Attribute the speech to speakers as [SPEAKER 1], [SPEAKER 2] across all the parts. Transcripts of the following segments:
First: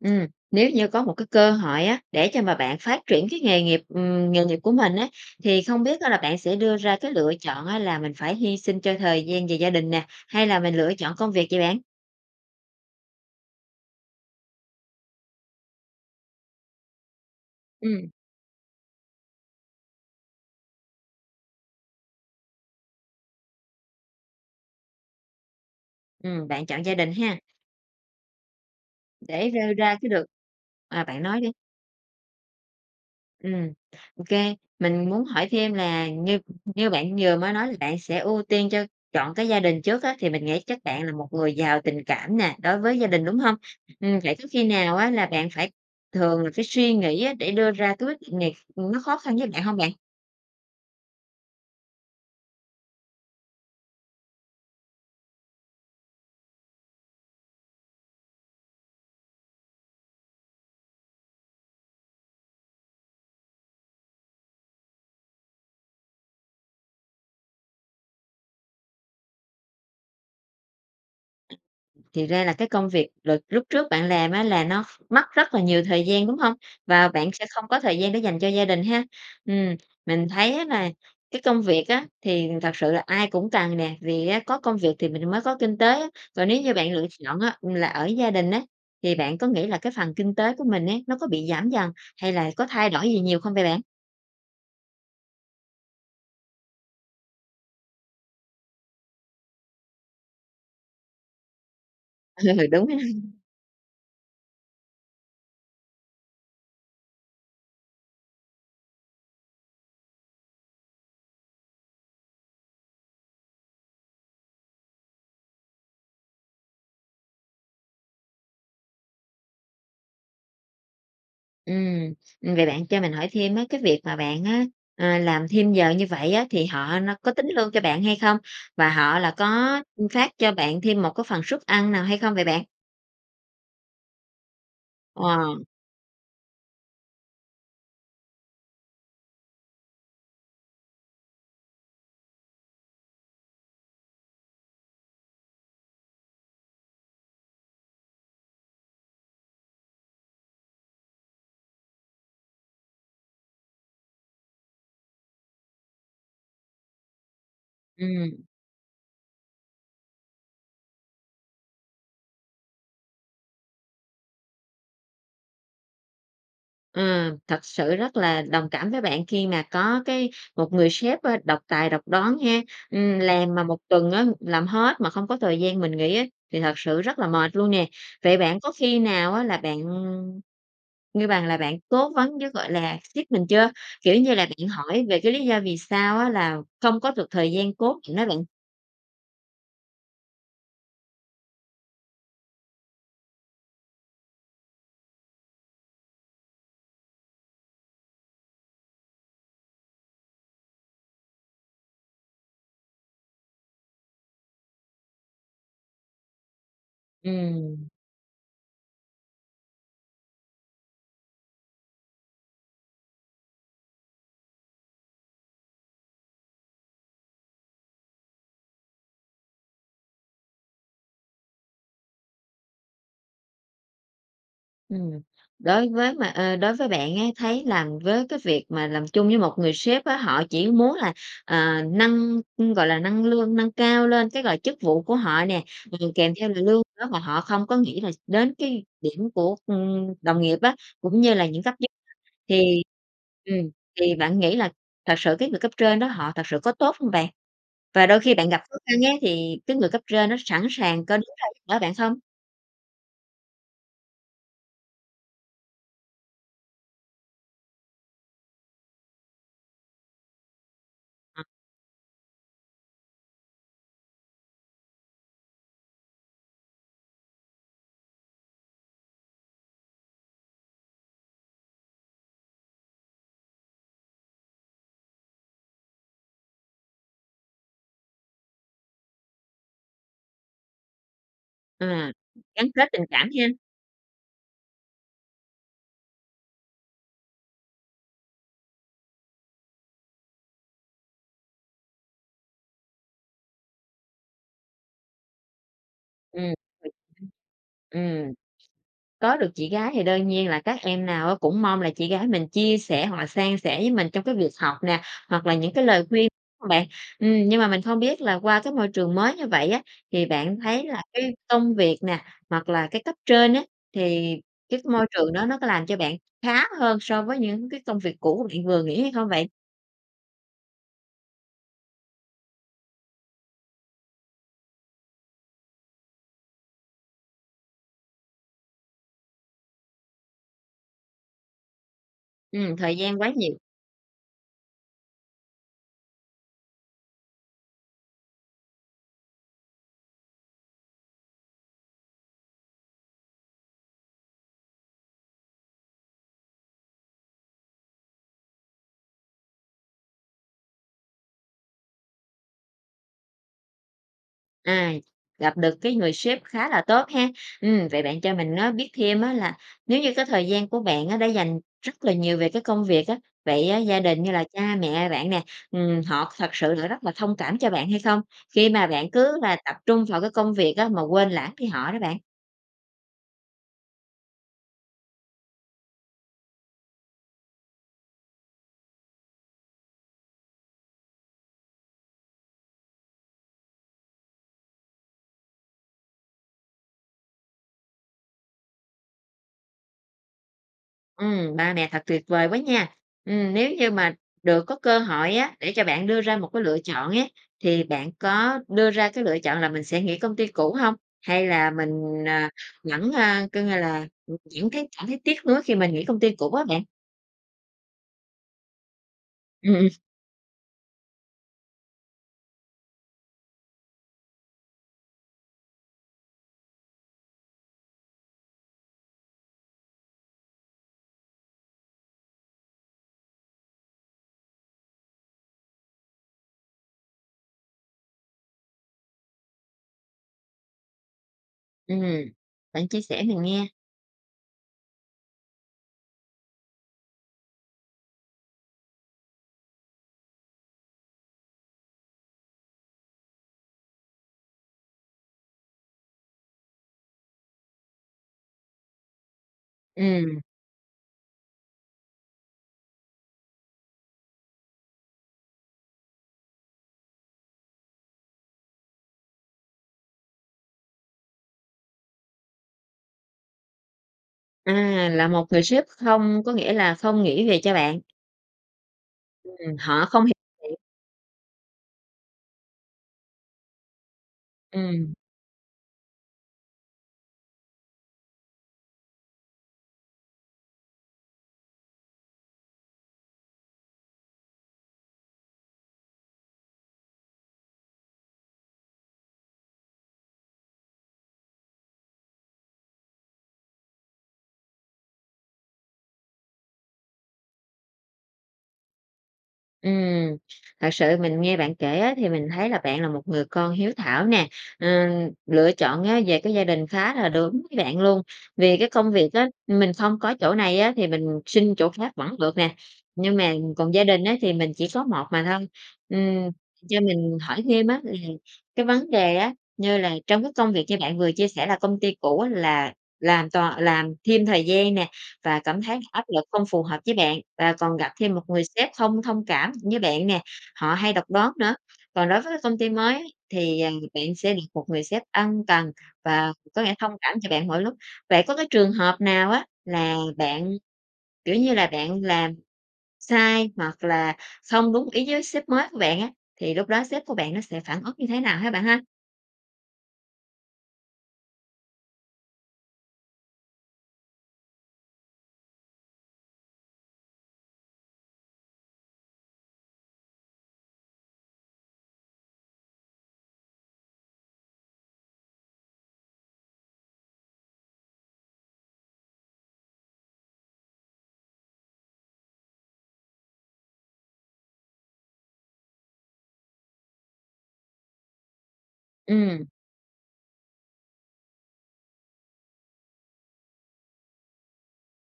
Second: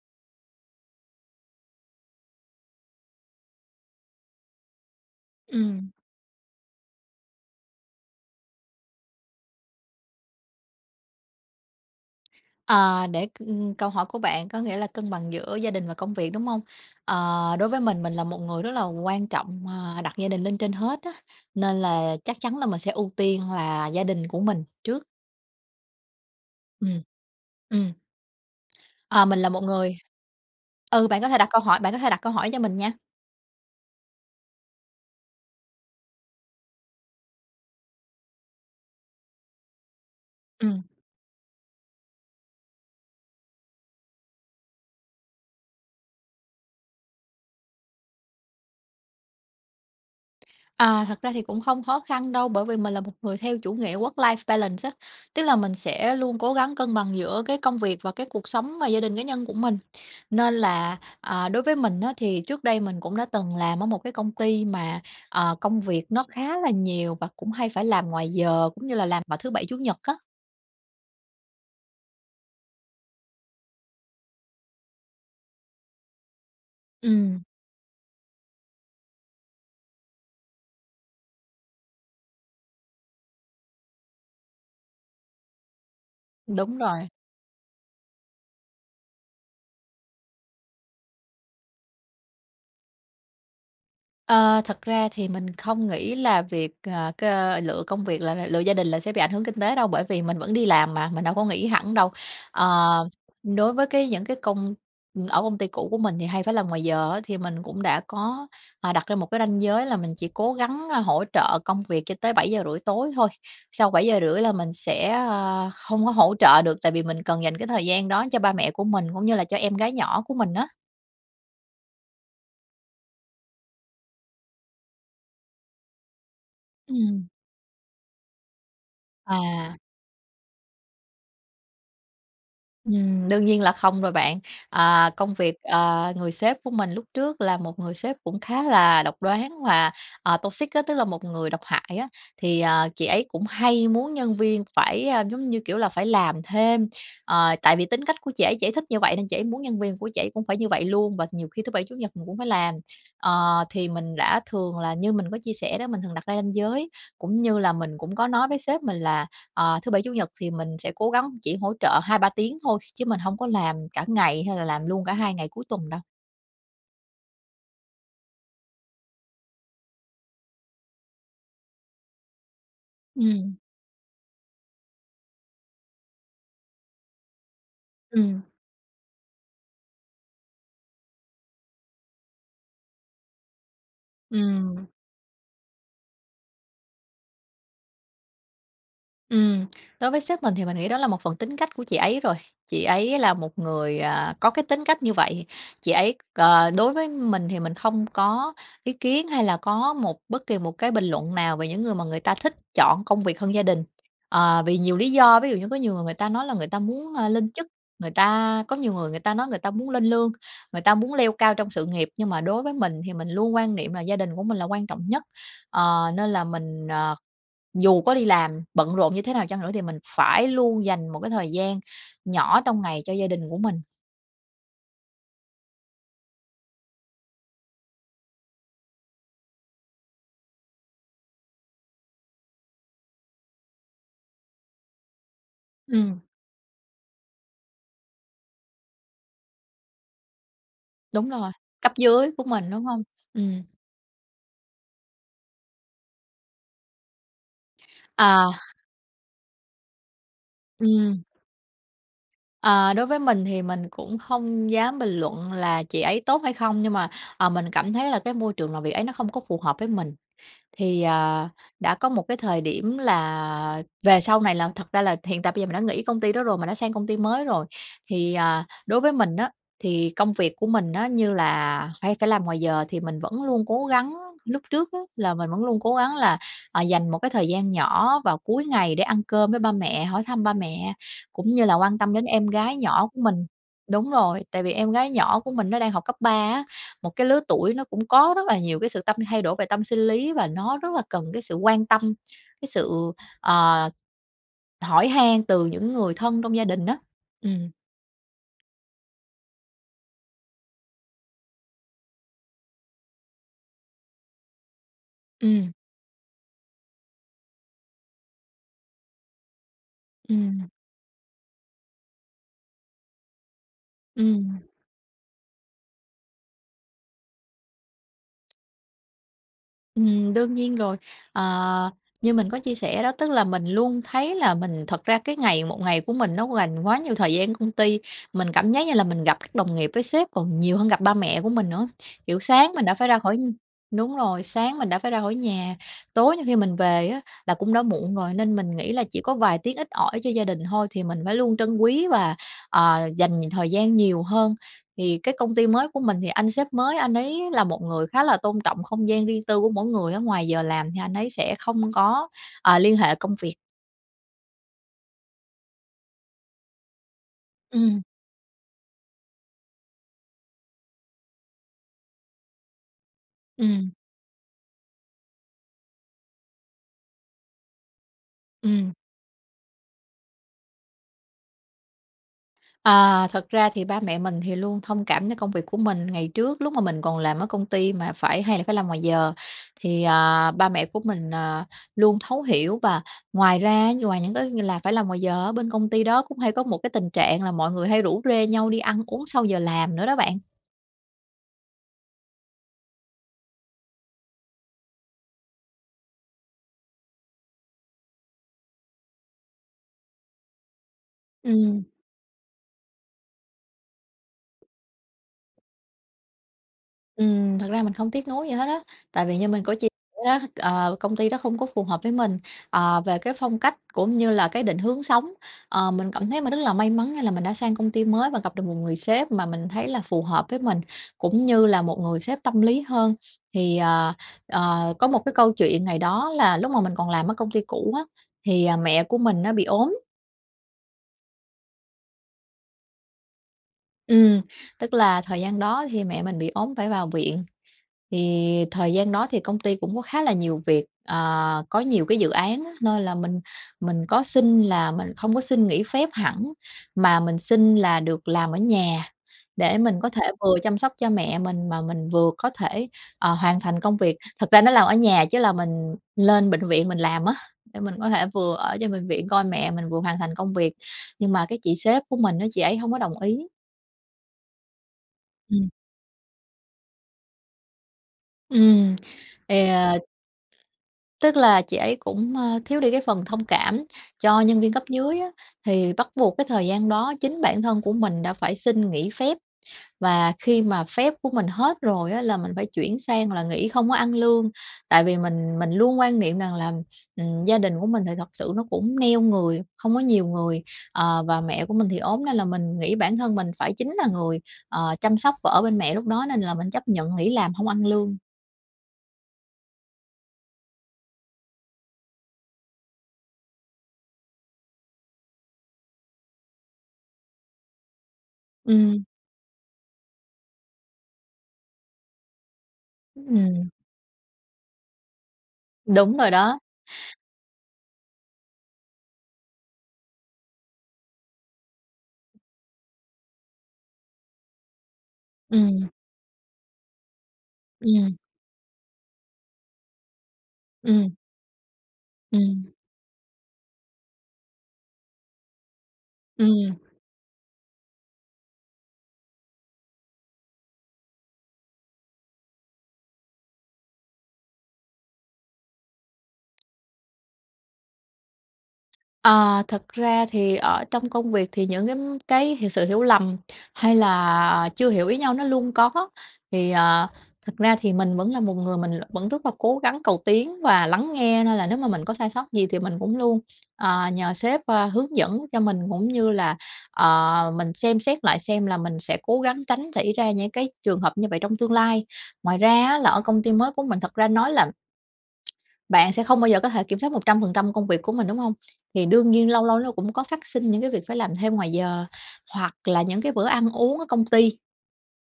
[SPEAKER 1] Ừm, nếu như có một cơ hội á, để cho mà bạn phát triển cái nghề nghiệp ừm, nghề nghiệp của mình á, thì không
[SPEAKER 2] Ừm.
[SPEAKER 1] biết á là bạn sẽ đưa ra lựa chọn á là mình phải hy sinh cho thời gian và gia đình nè, hay là mình lựa chọn con việc vậy bạn?
[SPEAKER 2] Ờ, để c ưm, câu hỏi của bạn có nghĩa là cân bằng giữa gia đình và công việc, đúng hông? Ờ, đối với mình,
[SPEAKER 1] Ừm.
[SPEAKER 2] mình là một người rất là quan trọng, à, đặt gia đình lên trên hết á, nên là chắc chắn là mình sẽ ưu tiên là gia đình của mình trước.
[SPEAKER 1] Ừm, bạn chọn gia
[SPEAKER 2] Ừm.
[SPEAKER 1] đình ha.
[SPEAKER 2] Ừm. À, mình là
[SPEAKER 1] Để
[SPEAKER 2] một
[SPEAKER 1] rơi
[SPEAKER 2] người
[SPEAKER 1] ra chứ được ờ,
[SPEAKER 2] ừ, bạn
[SPEAKER 1] bạn
[SPEAKER 2] có thể
[SPEAKER 1] nói
[SPEAKER 2] đặt
[SPEAKER 1] đi.
[SPEAKER 2] câu hỏi, bạn có thể đặt câu hỏi cho mình nha.
[SPEAKER 1] Ừm, OK. Mình muốn hỏi thêm là, như như bạn vừa mới nói là bạn sẽ ưu tiên cho chọn cái gia đình trước á, thì mình nghĩ chắc
[SPEAKER 2] Ừm.
[SPEAKER 1] bạn là một người giàu tình cảm nè đối với gia đình, đúng hông? Ừm, vậy có khi nào á là bạn phải thường là phải suy nghĩ á để đưa ra cái quyết định này, ừm, nó khó khăn với bạn hông bạn?
[SPEAKER 2] À, thật ra thì cũng không khó khăn đâu bởi vì mình là một người theo chủ nghĩa Work life balance á. Tức là mình sẽ luôn cố gắng cân bằng giữa cái công việc và cái cuộc sống và gia đình cá nhân của mình, nên là, à, đối với mình á thì trước đây mình cũng đã từng làm ở một cái công ty mà, à, công việc nó khá là nhiều và cũng hay phải làm ngoài giờ cũng như là làm vào thứ bảy, chủ nhật á.
[SPEAKER 1] Thì ra là cái công việc đợt lúc trước bạn làm á là nó mất rất là nhiều thời gian, đúng hông? Và bạn
[SPEAKER 2] Ừm.
[SPEAKER 1] sẽ không có thời gian để dành cho gia đình ha? Ừm, mình thấy á nà cái công việc á thì thật sự là ai cũng cần nè, vì á có công việc thì mình mới có kinh tế. Còn nếu như
[SPEAKER 2] Đúng
[SPEAKER 1] bạn lựa
[SPEAKER 2] rồi.
[SPEAKER 1] chọn á là ở gia đình á, thì bạn có nghĩ là cái phần kinh tế của mình ấy, nó có bị giảm dần hay là có thay đổi gì nhiều không vậy bạn?
[SPEAKER 2] Ờ, thật ra thì mình không nghĩ là việc, ờ, c lựa công việc là là lựa gia đình là sẽ bị ảnh hưởng kinh tế đâu, bởi vì mình vẫn đi làm mà mình đâu có nghỉ hẳn đâu. Ờ,
[SPEAKER 1] Ừ, đúng ha.
[SPEAKER 2] đối với cái những cái công ừm, ở công ty cũ của mình thì hay phải làm ngoài giờ á, thì mình cũng đã có, à, đặt ra một cái ranh giới là mình chỉ cố gắng, a, hỗ trợ công việc cho tới 7:30 tối thôi. Sau 7:30 là mình sẽ, ơ, không có hỗ trợ được, tại vì mình cần dành cái thời gian đó cho ba mẹ của mình cũng như là cho em gái nhỏ của mình á.
[SPEAKER 1] Ừm, ừm, vậy bạn cho mình hỏi thêm á. Cái việc mà bạn á, à, làm thêm giờ như vậy á, thì họ no
[SPEAKER 2] Ừm.
[SPEAKER 1] có tính lương cho bạn hay không? Và họ là
[SPEAKER 2] À!
[SPEAKER 1] có, ưm, phát cho bạn thêm một phần suất ăn nào hay không vậy bạn?
[SPEAKER 2] Ừm, đương nhiên là không rồi bạn. À, công việc
[SPEAKER 1] Wow!
[SPEAKER 2] à, người sếp của mình lúc trước là một người sếp cũng khá là độc đoán và, à, toxic á, tức là một người độc hại á. Thì, à, chị ấy cũng hay muốn nhân viên phải, a, giống như kiểu là, phải làm thêm, ờ, tại vì tính cách của chị ấy chỉ thích như vậy nên chị ấy muốn nhân viên của chị ấy cũng phải như vậy luôn và nhiều khi thứ Bảy, Chủ nhật mình cũng phải làm. Ờ, thì mình đã thường là- như mình có chia sẻ đó- mình thường đặt ra ranh giới, cũng như là mình cũng có
[SPEAKER 1] Ừm.
[SPEAKER 2] nói với sếp mình là, ờ, thứ Bảy, Chủ nhật thì mình sẽ cố gắng chỉ hỗ trợ 2-3 tiếng thôi, chứ mình hông có làm cả ngày hay là làm luôn cả hai ngày cuối tuần đâu.
[SPEAKER 1] Ừ, thật sự rất là đồng cảm với bạn khi mà có cái một người sếp, ơ, độc tài, độc đoán ha. Ừm,
[SPEAKER 2] Ừm.
[SPEAKER 1] làm mà một tuần á, làm hết mà không có thời gian mình nghỉ á thì thật sự rất là mệt luôn nè. Vậy
[SPEAKER 2] Ừm.
[SPEAKER 1] bạn có khi nào á là bạn, ngư bằng là, bạn cố vấn với, gọi là, sếp mình chưa? Kiểu như là bạn
[SPEAKER 2] Ừm.
[SPEAKER 1] hỏi về cái lý do vì sao á là không có được thời gian cố định á bạn.
[SPEAKER 2] Ừm. Đối với sếp mình thì mình nghĩ đó là một phần tính cách của chị ấy rồi. Chị ấy là một người, à, có cái tính cách như vậy, chị ấy à, đối với mình thì mình không có ý kiến hay là có một bất kỳ một cái bình luận nào về những người mà người ta thích chọn công việc hơn gia đình, ờ, vì nhiều lý do. Ví dụ như có nhiều người người ta nói là người ta muốn, a, lên chức,
[SPEAKER 1] Ừm.
[SPEAKER 2] người ta có nhiều người người ta nói người ta muốn lên lương, người ta muốn leo cao trong sự nghiệp. Nhưng mà đối với mình thì mình luôn quan niệm là gia đình của mình là quan trọng nhất, ờ, nên là mình, ờ, dù có đi làm bận rộn như thế nào chăng nữa thì mình phải luôn dành một cái thời gian nhỏ trong ngày cho gia đình của mình.
[SPEAKER 1] Ừm. Đối với mà a, đối với bạn ấy, thấy làm với cái việc mà làm chung với một người sếp á, họ chỉ muốn là, à, nâng, gọi là, nâng lương nâng cao lên cái, gọi, chức vụ của họ nè, ừm,
[SPEAKER 2] Ừm.
[SPEAKER 1] kèm theo là lương nữa, mà họ không có nghĩ là đến cái điểm của, ưm, đồng nghiệp á, cũng
[SPEAKER 2] Đúng
[SPEAKER 1] như là
[SPEAKER 2] rồi,
[SPEAKER 1] những cấp dứ
[SPEAKER 2] cấp dưới của mình,
[SPEAKER 1] thì
[SPEAKER 2] đúng hông?
[SPEAKER 1] ừm,
[SPEAKER 2] Ừm.
[SPEAKER 1] thì bạn nghĩ là thật sự cái người cấp trên đó, họ thật sự có tốt không bạn? Và đôi khi bạn
[SPEAKER 2] À!
[SPEAKER 1] gặp khó khăn ấy, thì cái người cấp trên đó có sẵn sàng có
[SPEAKER 2] Ừm.
[SPEAKER 1] đứng ra giúp đỡ bạn không?
[SPEAKER 2] Ờ, đối với mình thì mình cũng hông dám bình luận là chị ấy tốt hay không, nhưng mà, ờ, mình cảm thấy là cái môi trường làm việc ấy nó không có phù hợp với mình. Thì, à, đã có một cái thời điểm là về sau này là thật ra là hiện tại bây giờ mình đã nghĩ công ty đó rồi, mình đã sang công ty mới rồi. Thì, à, đối với mình á thì công việc của mình nó như là phải cả làm ngoài giờ thì mình vẫn luôn cố gắng, lúc trước á là mình vẫn luôn cố gắng là, à, dành một cái thời gian nhỏ vào cuối ngày để ăn cơm với ba mẹ, hỏi thăm ba mẹ, cũng như là
[SPEAKER 1] Ờ,
[SPEAKER 2] quan tâm đến em
[SPEAKER 1] gắn
[SPEAKER 2] gái
[SPEAKER 1] kết tình
[SPEAKER 2] nhỏ của
[SPEAKER 1] cảm
[SPEAKER 2] mình.
[SPEAKER 1] ha.
[SPEAKER 2] Đúng rồi, tại vì em gái nhỏ của mình nó đang học cấp 3 á, một cái lứa tuổi nó cũng có rất là nhiều cái sự tâm thay đổi về tâm sinh lý và nó rất là cần cái sự quan tâm, cái sự, ờ, hỏi han từ những người thân
[SPEAKER 1] Ừm.
[SPEAKER 2] trong gia đình đó.
[SPEAKER 1] Ừm.
[SPEAKER 2] Ừm.
[SPEAKER 1] Ừm. Có được chị gái thì đơn nhiên là các em nào á cũng mong là chị gái mình chia sẻ, hoặc là san sẻ với mình trong việc học nè hoặc là
[SPEAKER 2] Ừm.
[SPEAKER 1] những cái lời khuyên hông bạn? Ừm, nhưng mà mình không biết là qua cái môi trường mới như vậy á, thì bạn
[SPEAKER 2] Ừm.
[SPEAKER 1] thấy là cái công việc nè, hoặc là cái cấp trên á, thì
[SPEAKER 2] Ừm.
[SPEAKER 1] cái môi trường đó nó có làm cho bạn khá hơn so với những cái công việc cũ bạn vừa nghỉ hay không vậy?
[SPEAKER 2] Ừm, đương nhiên rồi. Ờ, như mình có chia sẻ đó, tức là mình luôn thấy là mình thật ra cái ngày một ngày của mình nó quành quá nhiều thời gian công ty. Mình cảm giác như là mình gặp các đồng nghiệp với sếp còn nhiều hơn gặp ba mẹ của mình nữa. Kiểu sáng
[SPEAKER 1] Ừm,
[SPEAKER 2] mình đã
[SPEAKER 1] thời
[SPEAKER 2] phải ra
[SPEAKER 1] gian quá
[SPEAKER 2] khỏi nh
[SPEAKER 1] nhiều.
[SPEAKER 2] đúng rồi, sáng mình đã phải ra khỏi nhà, tối nhiều khi mình về á là cũng đã muộn rồi, nên mình nghĩ là chỉ có vài tiếng ít ỏi cho gia đình thôi, thì mình phải luôn trân quý và, ờ, dành thời gian nhiều hơn. Thì cái công ty mới của mình thì anh sếp mới anh ấy là một người khá là tôn trọng không gian riêng tư của mỗi người, ngoài giờ làm thì anh ấy sẽ không có, ờ, liên hệ công việc.
[SPEAKER 1] À, gặp được cái người sếp khá là tốt ha. Ừm,
[SPEAKER 2] Ừm.
[SPEAKER 1] vậy bạn cho mình nó biết thêm á là nếu như cái thời gian của bạn á đã dành rất là nhiều về cái công việc á, vậy á,
[SPEAKER 2] Ừm.
[SPEAKER 1] gia đình như là cha mẹ bạn nè, ừm, họ thật sự là rất là thông cảm cho bạn hay không? khi mà
[SPEAKER 2] Ừm.
[SPEAKER 1] bạn cứ là tập trung vào công việc á mà quên lãng đi họ đó bạn?
[SPEAKER 2] À, thật ra thì ba mẹ mình thì luôn thông cảm cho công việc của mình. Ngày trước lúc mà mình còn làm ở công ty mà phải hay là phải làm ngoài giờ thì, à, ba mẹ của mình, à, luôn thấu hiểu. Và ngoài ra như ngoài những cái như là phải làm ngoài giờ ở bên công ty đó cũng hay có một tình trạng là mọi người hay rủ rê nhau đi ăn uống sau giờ làm nữa đó bạn.
[SPEAKER 1] Ừm, ba mẹ thật tuyệt vời quá nha! Ừm, nếu như mà được có cơ hội á để cho bạn đưa ra một cái lựa chọn á, thì bạn có đưa ra cái lựa chọn là mình sẽ nghỉ công ty cũ hông? Hay là
[SPEAKER 2] Ừm.
[SPEAKER 1] mình, à, vẫn, a, coi như là, vẫn thấy cảm thấy tiếc nuối khi mình nghĩ công ty cũ á bạn?
[SPEAKER 2] Ừm, thật ra mình không tiếc nuối gì hết á, tại vì như mình
[SPEAKER 1] Ừm,
[SPEAKER 2] có chia
[SPEAKER 1] ừm.
[SPEAKER 2] sẻ đó, ờ, công ty đó không có phù hợp với mình, ờ, về cái phong cách cũng như là cái định hướng sống. Ờ, mình cảm thấy mình rất là may mắn, nghĩa là mình đã sang công ty mới và gặp được một người sếp mà mình thấy là phù hợp với mình, cũng như là một người sếp tâm lý hơn. Thì, ờ, ờ, có một cái câu chuyện ngày đó là lúc mà mình còn làm ở công ty cũ á, thì, à, mẹ của mình á bị ốm.
[SPEAKER 1] Ừm, bạn chia sẻ mình nghe.
[SPEAKER 2] Ừm, tức là thời gian đó thì mẹ mình bị ốm phải vào viện, thì thời gian đó thì công ty cũng có khá là nhiều việc, ờ, có nhiều cái dự án á. Nên là mình mình có xin là mình hông có xin nghỉ phép hẳn, mà mình xin là được làm ở nhà để mình có thể
[SPEAKER 1] Ừm.
[SPEAKER 2] vừa chăm sóc cho mẹ mình, mà mình vừa có thể, ờ, hoàn thành công việc. Thật ra nói làm ở nhà chứ là mình lên bệnh viện mình làm á để mình có thể vừa ở trên bệnh viện coi mẹ mình vừa hoàn thành công việc, nhưng mà cái chị sếp của mình á chị ấy hông có đồng ý.
[SPEAKER 1] À, là một người
[SPEAKER 2] Ừm.
[SPEAKER 1] sếp không có nghĩa là không nghĩ việc cho bạn.
[SPEAKER 2] Ừm, thì
[SPEAKER 1] Ừm,
[SPEAKER 2] à
[SPEAKER 1] họ không hiểu thiệt.
[SPEAKER 2] tức là chị ấy cũng, a, thiếu đi cái phần thông cảm cho nhân viên cấp
[SPEAKER 1] Ừm.
[SPEAKER 2] dưới á, thì bắt buộc cái thời gian đó chính bản thân của mình đã phải xin nghỉ phép, và khi mà phép của mình hết rồi á là mình phải chuyển sang là nghỉ không có ăn lương. Tại vì mình mình luôn quan niệm rằng là, ừm, gia đình của mình thì thật sự nó cũng neo người, hông có nhiều người, ờ, và mẹ của mình thì ốm nên là mình nghĩ bản thân mình phải chính là người, ờ, chăm sóc và ở bên mẹ lúc đó, nên là mình chấp nhận nghĩ làm không ăn lương.
[SPEAKER 1] Ừm, thật sự mình nghe bạn kể á thì mình thấy là bạn là một người con hiếu thảo nè. Ờ, lựa chọn á về cái gia đình khá là đúng với bạn luôn vì cái
[SPEAKER 2] Ừm.
[SPEAKER 1] công việc á mình không có chỗ này á thì mình xin chỗ khác vẫn được nè,
[SPEAKER 2] Ừm,
[SPEAKER 1] nhưng mà
[SPEAKER 2] ừm.
[SPEAKER 1] còn gia đình á thì mình chỉ có một mà thôi.
[SPEAKER 2] Đúng rồi
[SPEAKER 1] Ừm,
[SPEAKER 2] đó.
[SPEAKER 1] cho mình hỏi thêm á, là cái vấn đề á, như là trong cái công việc như bạn vừa chia sẻ là công ty cũ á là làm toàn làm thêm thời gian nè, và cảm
[SPEAKER 2] Ừm.
[SPEAKER 1] thấy áp lực không phù hợp với bạn và còn gặp
[SPEAKER 2] Ừm.
[SPEAKER 1] thêm một người sếp không thông cảm với bạn nè, họ hay
[SPEAKER 2] Ừm.
[SPEAKER 1] độc đoán nữa. Còn đối với
[SPEAKER 2] Ừm.
[SPEAKER 1] công ty mới thì, à, bạn sẽ được một người sếp ân cần và
[SPEAKER 2] Ừm.
[SPEAKER 1] có lẽ thông cảm cho bạn mỗi lúc. Vậy có trường hợp nào á là bạn, kiểu như là, bạn làm sai, hoặc là không đúng ý với sếp mới của bạn á, thì lúc đó sếp của bạn nó sẽ phản ứng như thế nào ha bạn ha?
[SPEAKER 2] Ờ, thật ra thì, ở, trong công việc thì những cái, ưm, cái sự hiểu lầm hay là chưa hiểu ý nhau nó luôn có. Thì, ờ, thật ra thì mình vẫn là một người mình l vẫn rất là cố gắng, cầu tiến và lắng nghe nên là nếu mà mình có sai sót gì thì mình cũng luôn, ờ, nhờ sếp, ơ, hướng dẫn cho mình, cũng như là, ờ, mình xem xét lại xem là mình sẽ cố gắng tránh xảy ra những cái trường hợp như vậy trong tương lai. Ngoài ra á là ở công ty mới của mình thật ra nói là bạn sẽ không bao giờ có thể kiểm soát 100% công việc của mình, đúng hông? Thì đương nhiên âu
[SPEAKER 1] Ừm.
[SPEAKER 2] lâu lâu cũng có phát sinh những cái việc phải làm thêm ngoài giờ hoặc là những cái bữa ăn uống ở công ty,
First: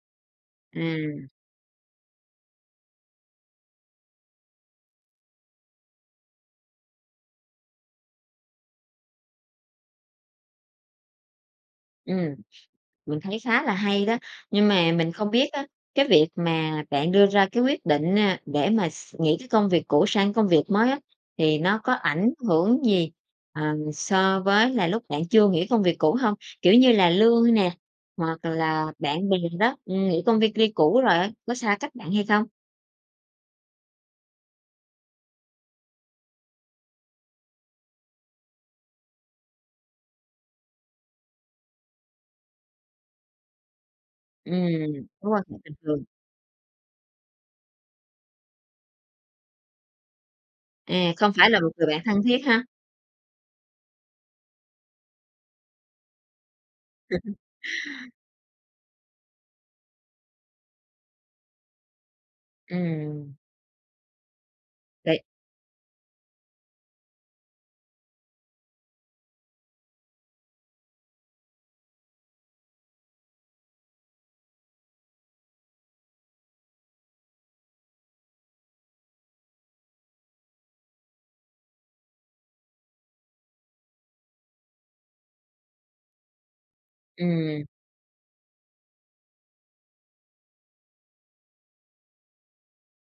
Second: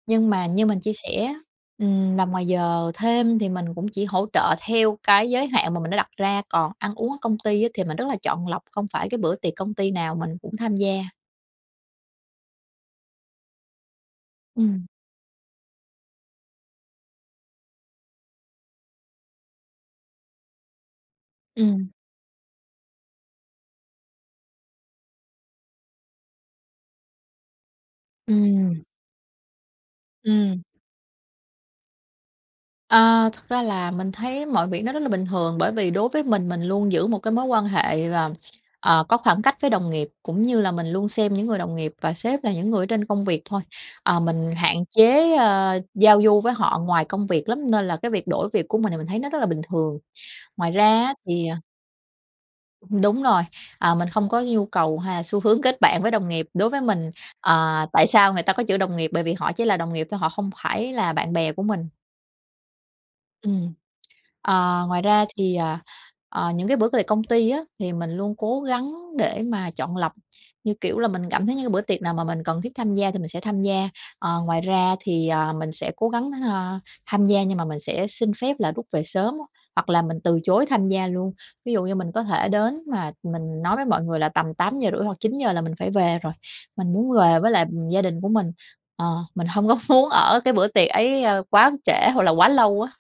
[SPEAKER 2] nhưng mà như mình chia sẻ
[SPEAKER 1] Ừm.
[SPEAKER 2] á, ừm, làm giờ thêm thì mình cũng chỉ hỗ trợ theo cái giới hạn mà mình đã đặt ra, còn ăn uống ở công ty á thì mình rất là chọn lọc, không phải cái bữa tiệc công ty nào mình cũng tham gia.
[SPEAKER 1] Ừm, mình thấy khá là hay đó. Nhưng
[SPEAKER 2] Ừm.
[SPEAKER 1] mà mình không biết á cái việc mà bạn đưa ra cái quyết định, a, để mà x nghĩ cái công việc cũ sang công việc mới á, thì nó
[SPEAKER 2] Ừm.
[SPEAKER 1] có ảnh hưởng gì, ờ, so với là lúc bạn chưa nghỉ công việc cũ không? Kiểu như là lương nè, hoặc
[SPEAKER 2] Ừm.
[SPEAKER 1] là bạn bè đó, ừm, nghỉ công v
[SPEAKER 2] Ừm.
[SPEAKER 1] ty cũ rồi á, có xa cách bạn hay không?
[SPEAKER 2] À, thật ra là mình thấy mọi việc nó rất là bình thường bởi vì đối với mình mình luôn giữ một cái mối quan hệ, ờ, ờ, có khoảng cách với đồng nghiệp, cũng như là mình luôn xem những người đồng nghiệp và sếp là những người ở trên công việc thôi. Ờ, mình
[SPEAKER 1] Ừm,
[SPEAKER 2] hạn
[SPEAKER 1] mối
[SPEAKER 2] chế,
[SPEAKER 1] quan hệ bình
[SPEAKER 2] ơ,
[SPEAKER 1] thường.
[SPEAKER 2] giao du với họ ngoài công việc lắm, nên là cái việc đổi việc của mình thì mình thấy nó rất là bình thường. Ngoài
[SPEAKER 1] À,
[SPEAKER 2] ra
[SPEAKER 1] không
[SPEAKER 2] thì
[SPEAKER 1] phải là
[SPEAKER 2] à
[SPEAKER 1] một người bạn thân thiết ha.
[SPEAKER 2] Đúng rồi, à, mình không có nhu cầu hay là xu hướng kết bạn với đồng nghiệp. Đối với mình, ờ, tại sao người ta có chữ đồng nghiệp bởi vì họ chỉ là đồng nghiệp thôi, họ không phải là bạn bè của mình.
[SPEAKER 1] Ừm.
[SPEAKER 2] Ừm. À, ngoài
[SPEAKER 1] Vậy
[SPEAKER 2] ra thì, à, à, những cái bữa về công ty thì mình luôn cố gắng để mà chọn lọc, như kiểu là mình cảm thấy những cái bữa tiệc nào mà mình cần thiết tham gia thì mình sẽ tham gia. Ờ, ngoài ra thì, à, mình sẽ cố gắng, a, tham gia nhưng mà mình sẽ xin phép là rút về sớm, hoặc là mình từ chối tham gia luôn. Ví dụ như mình có thể đến mà mình nói với mọi người là tầm 8:30 hoặc 9:00 là mình phải về rồi. Mình muốn về với
[SPEAKER 1] Ừm.
[SPEAKER 2] lại gia đình của mình, ờ, mình hông có muốn ở cái bữa tiệc ấy quá trễ, hoặc là quá lâu á.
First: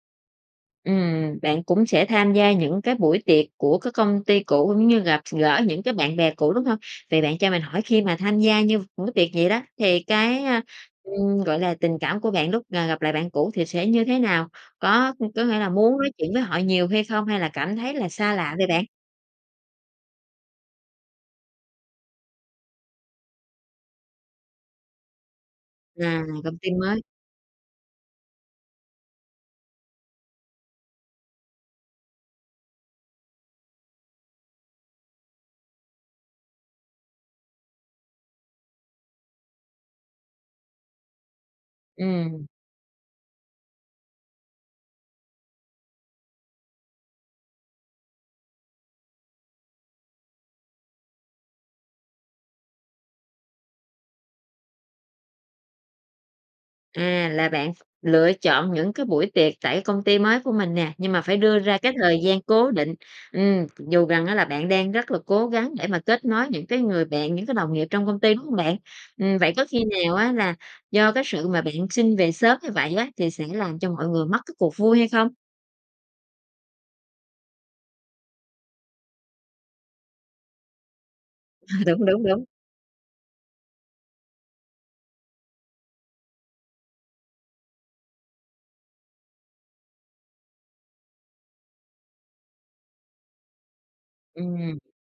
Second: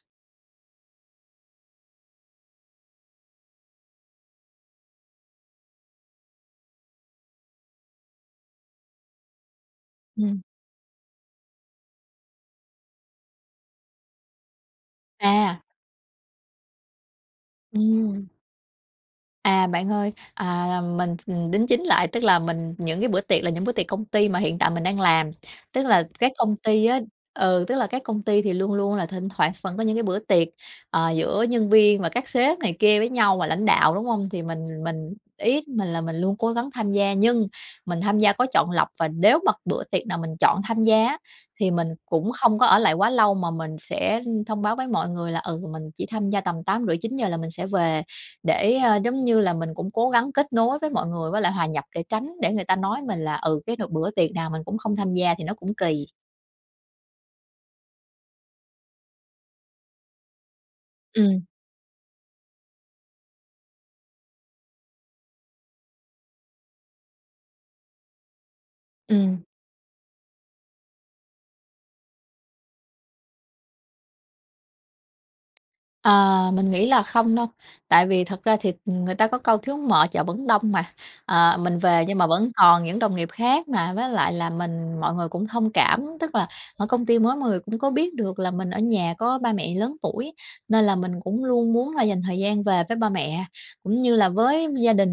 [SPEAKER 1] Ừm, bạn cũng sẽ tham gia những cái buổi tiệc của các công ty cũ, cũng như gặp x gỡ những cái bạn bè cũ, đúng hông? Vậy bạn cho mình hỏi khi mà tham gia như những buổi tiệc vậy đó, thì
[SPEAKER 2] Ừm.
[SPEAKER 1] cái, a, ừm, gọi là, tình cảm của bạn lúc là gặp lại bạn cũ thì sẽ như thế nào? Có có
[SPEAKER 2] À.
[SPEAKER 1] nghĩa là muốn nói chuyện với họ nhiều hay không? Hay là cảm thấy là
[SPEAKER 2] Ừm.
[SPEAKER 1] xa lạ vậy bạn?
[SPEAKER 2] À, bạn ơi! À, ờ, mình đính chính lại, tức là mình những cái bữa tiệc là những bữa tiệc công ty mà hiện tại mình đang làm, tức là
[SPEAKER 1] Là
[SPEAKER 2] các công
[SPEAKER 1] công ty
[SPEAKER 2] ty á
[SPEAKER 1] mới.
[SPEAKER 2] ừ, tức là các công ty thì luôn luôn là thỉnh thoảng vẫn có những cái bữa tiệc, ờ, giữa nhân viên và các sếp này kia với nhau và lãnh đạo, đúng hông? Thì mình mình ý của mình là mình luôn cố gắng tham gia, nhưng mình tham gia có chọn lọc và nếu mà bữa tiệc nào mình chọn tham gia á thì mình cũng
[SPEAKER 1] Ừm.
[SPEAKER 2] không có ở lại quá lâu mà mình sẽ, ưm, thông báo với mọi người là, ừ, mình chỉ tham gia tầm 8:30-9:00 là mình sẽ về để, a, giống như là mình cũng cố gắng kết nối với mọi người với lại hòa nhập để tránh để người ta nói mình là, ừ, cái n bữa tiệc nào mình cũng không tham gia thì nó cũng kỳ.
[SPEAKER 1] À, là bạn ph lựa chọn những cái buổi tiệc tại công ty mới của mình nè, nhưng mà phải
[SPEAKER 2] Ừm.
[SPEAKER 1] đưa ra cái thời gian cố định. Ừm, dù rằng á là bạn đang rất là cố gắng để mà kết nối những cái người bạn, những cái đồng nghiệp trong công ty, đúng hông bạn? Ừm,
[SPEAKER 2] Ừm.
[SPEAKER 1] vậy có khi nào á là do cái sự mà bạn xin về sớm như vậy á thì sẽ làm cho mọi người mất cái cuộc vui hay không?
[SPEAKER 2] À, mình nghĩ là không đâu, tại vì thật ra thì ng người ta có câu thiếu mợ chợ vẫn đông mà. Ờ, mình về
[SPEAKER 1] Đúng,
[SPEAKER 2] nhưng
[SPEAKER 1] đúng,
[SPEAKER 2] mà
[SPEAKER 1] đúng.
[SPEAKER 2] vẫn còn những đồng nghiệp khác mà, với lại là mình mọi người cũng thông cảm, tức là ở công ty mới mọi người cũng có biết được là mình ở nhà có ba mẹ lớn tuổi. Nên là mình cũng luôn muốn là dành thời gian về với ba mẹ, cũng như là với
[SPEAKER 1] Ừm.
[SPEAKER 2] gia đình.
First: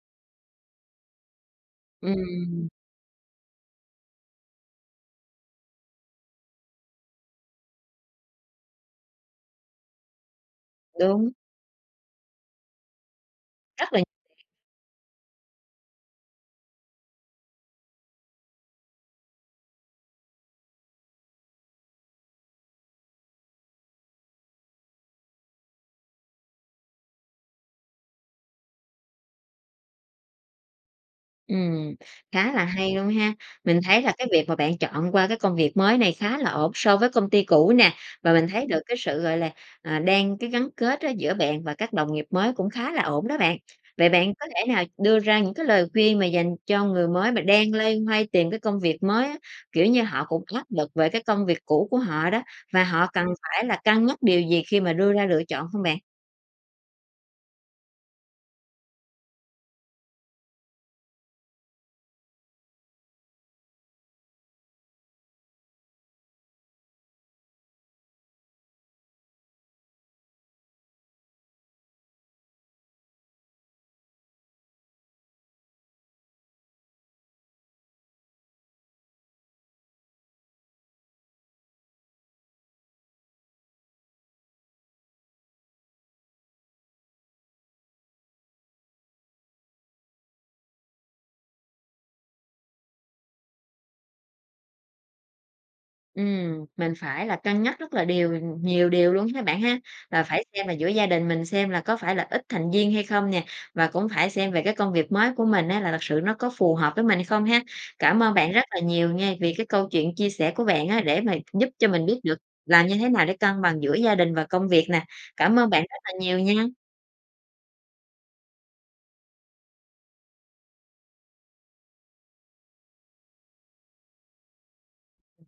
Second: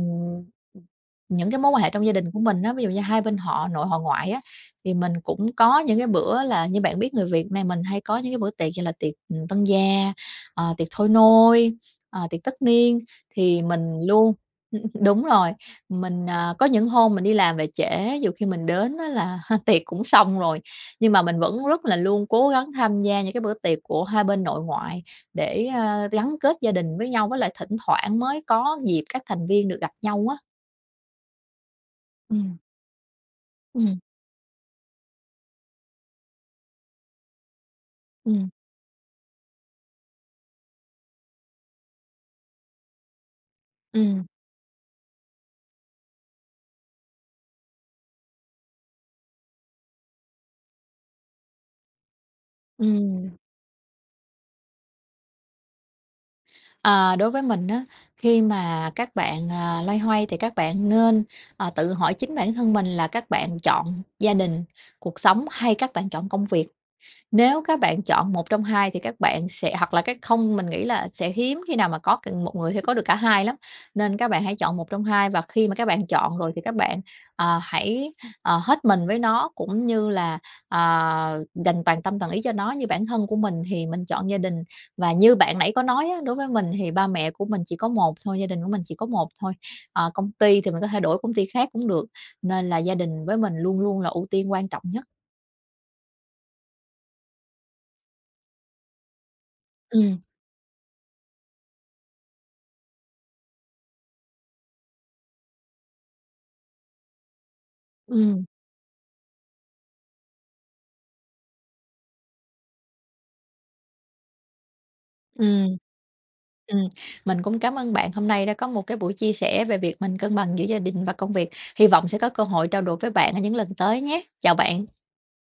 [SPEAKER 2] Những cái mối quan hệ trong gia đình của mình
[SPEAKER 1] Ừm.
[SPEAKER 2] á, ví dụ như hai bên họ nội họ ngoại á, thì mình cũng có những cái bữa là như bạn biết người Việt Nam mình hay có những bữa tiệc như là tiệc, ừm, tân gia, ờ, tiệc thôi
[SPEAKER 1] Đúng.
[SPEAKER 2] nôi, ờ, tiệc tất niên, thì
[SPEAKER 1] Rất
[SPEAKER 2] mình
[SPEAKER 1] là
[SPEAKER 2] luôn
[SPEAKER 1] [unintelligible]
[SPEAKER 2] đúng rồi. Mình, ờ, có những hôm mình đi làm về trễ, dù khi mình đến á là tiệc cũng xong rồi. Nhưng mà mình vẫn luôn cố gắng tham gia những cái bữa tiệc của hai bên nội ngoại để, a, gắn kết gia đình với nhau, với lại thỉnh thoảng mới có dịp các thành viên được gặp nhau á.
[SPEAKER 1] Ừm, khá
[SPEAKER 2] Ừm.
[SPEAKER 1] là hay luôn ha! Mình
[SPEAKER 2] Ừm.
[SPEAKER 1] thấy là cái việc mà bạn chọn qua cái công việc mới này khá là ổn so với công ty cũ nè. Và mình
[SPEAKER 2] Ừm.
[SPEAKER 1] thấy được cái sự, gọi là, à, đang cái gắn kết á giữa bạn và các đồng nghiệp mới cũng khá là ổn đó bạn. Vậy
[SPEAKER 2] Ừm.
[SPEAKER 1] bạn có thể nào đưa ra những cái lời khuyên mà dành cho người mới mà đang loay hoay tìm cái công việc mới á? Kiểu như họ cũng áp lực về cái công việc cũ của họ đó và họ cần
[SPEAKER 2] Ừm.
[SPEAKER 1] phải là cân nhắc điều gì khi mà đưa ra lựa chọn không bạn?
[SPEAKER 2] À, đối với mình á, khi mà các bạn, à, loay hoay thì các bạn nên, ờ, tự hỏi chính bản thân mình là các bạn chọn gia đình, cuộc sống, hay các bạn chọn công việc. Nếu các bạn chọn một trong hai thì các bạn sẽ hoặc là cái không mình nghĩ là sẽ hiếm khi nào mà có c một người sẽ có được cả hai lắm, nên các bạn hãy chọn một trong hai và khi mà các bạn chọn rồi thì các bạn, ờ, hãy, ờ, hết mình với nó cũng như là, ờ, dành toàn tâm toàn ý cho nó. Như bản thân của mình thì mình chọn gia đình và như bạn nãy có nói á, đối với mình thì ba mẹ của mình chỉ có một thôi, gia đình của mình chỉ có một thôi, ờ, công ty thì mình có thể đổi công ty khác cũng được, nên là gia đình với mình luôn luôn là ưu tiên quan trọng nhất.
[SPEAKER 1] Ừm, mình phải là cân nhắc rất là điều nhiều điều luôn ha bạn ha.
[SPEAKER 2] Ừm.
[SPEAKER 1] Là phải xem là giữa gia đình mình xem là có phải là ít thành viên hay không nè, và cũng phải xem về cái công việc mới của mình á là thật sự nó có phù hợp với mình hay không ha. Cảm ơn
[SPEAKER 2] Ừm.
[SPEAKER 1] bạn rất là nhiều nha vì cái câu chuyện chia sẻ của bạn á để mà giúp cho mình biết được làm như thế nào để cân bằng giữa gia đình và công việc nè. Cảm ơn
[SPEAKER 2] Ừm.
[SPEAKER 1] bạn rất là nhiều nha!
[SPEAKER 2] Ừm, mình cũng cảm ơn bạn hôm nay đã có một cái buổi chia sẻ về việc mình cân bằng giữa gia đình và công việc. Hy vọng sẽ có cơ hội trao đổi với bạn ở những lần tới nhé! Chào bạn!
[SPEAKER 1] Ừm.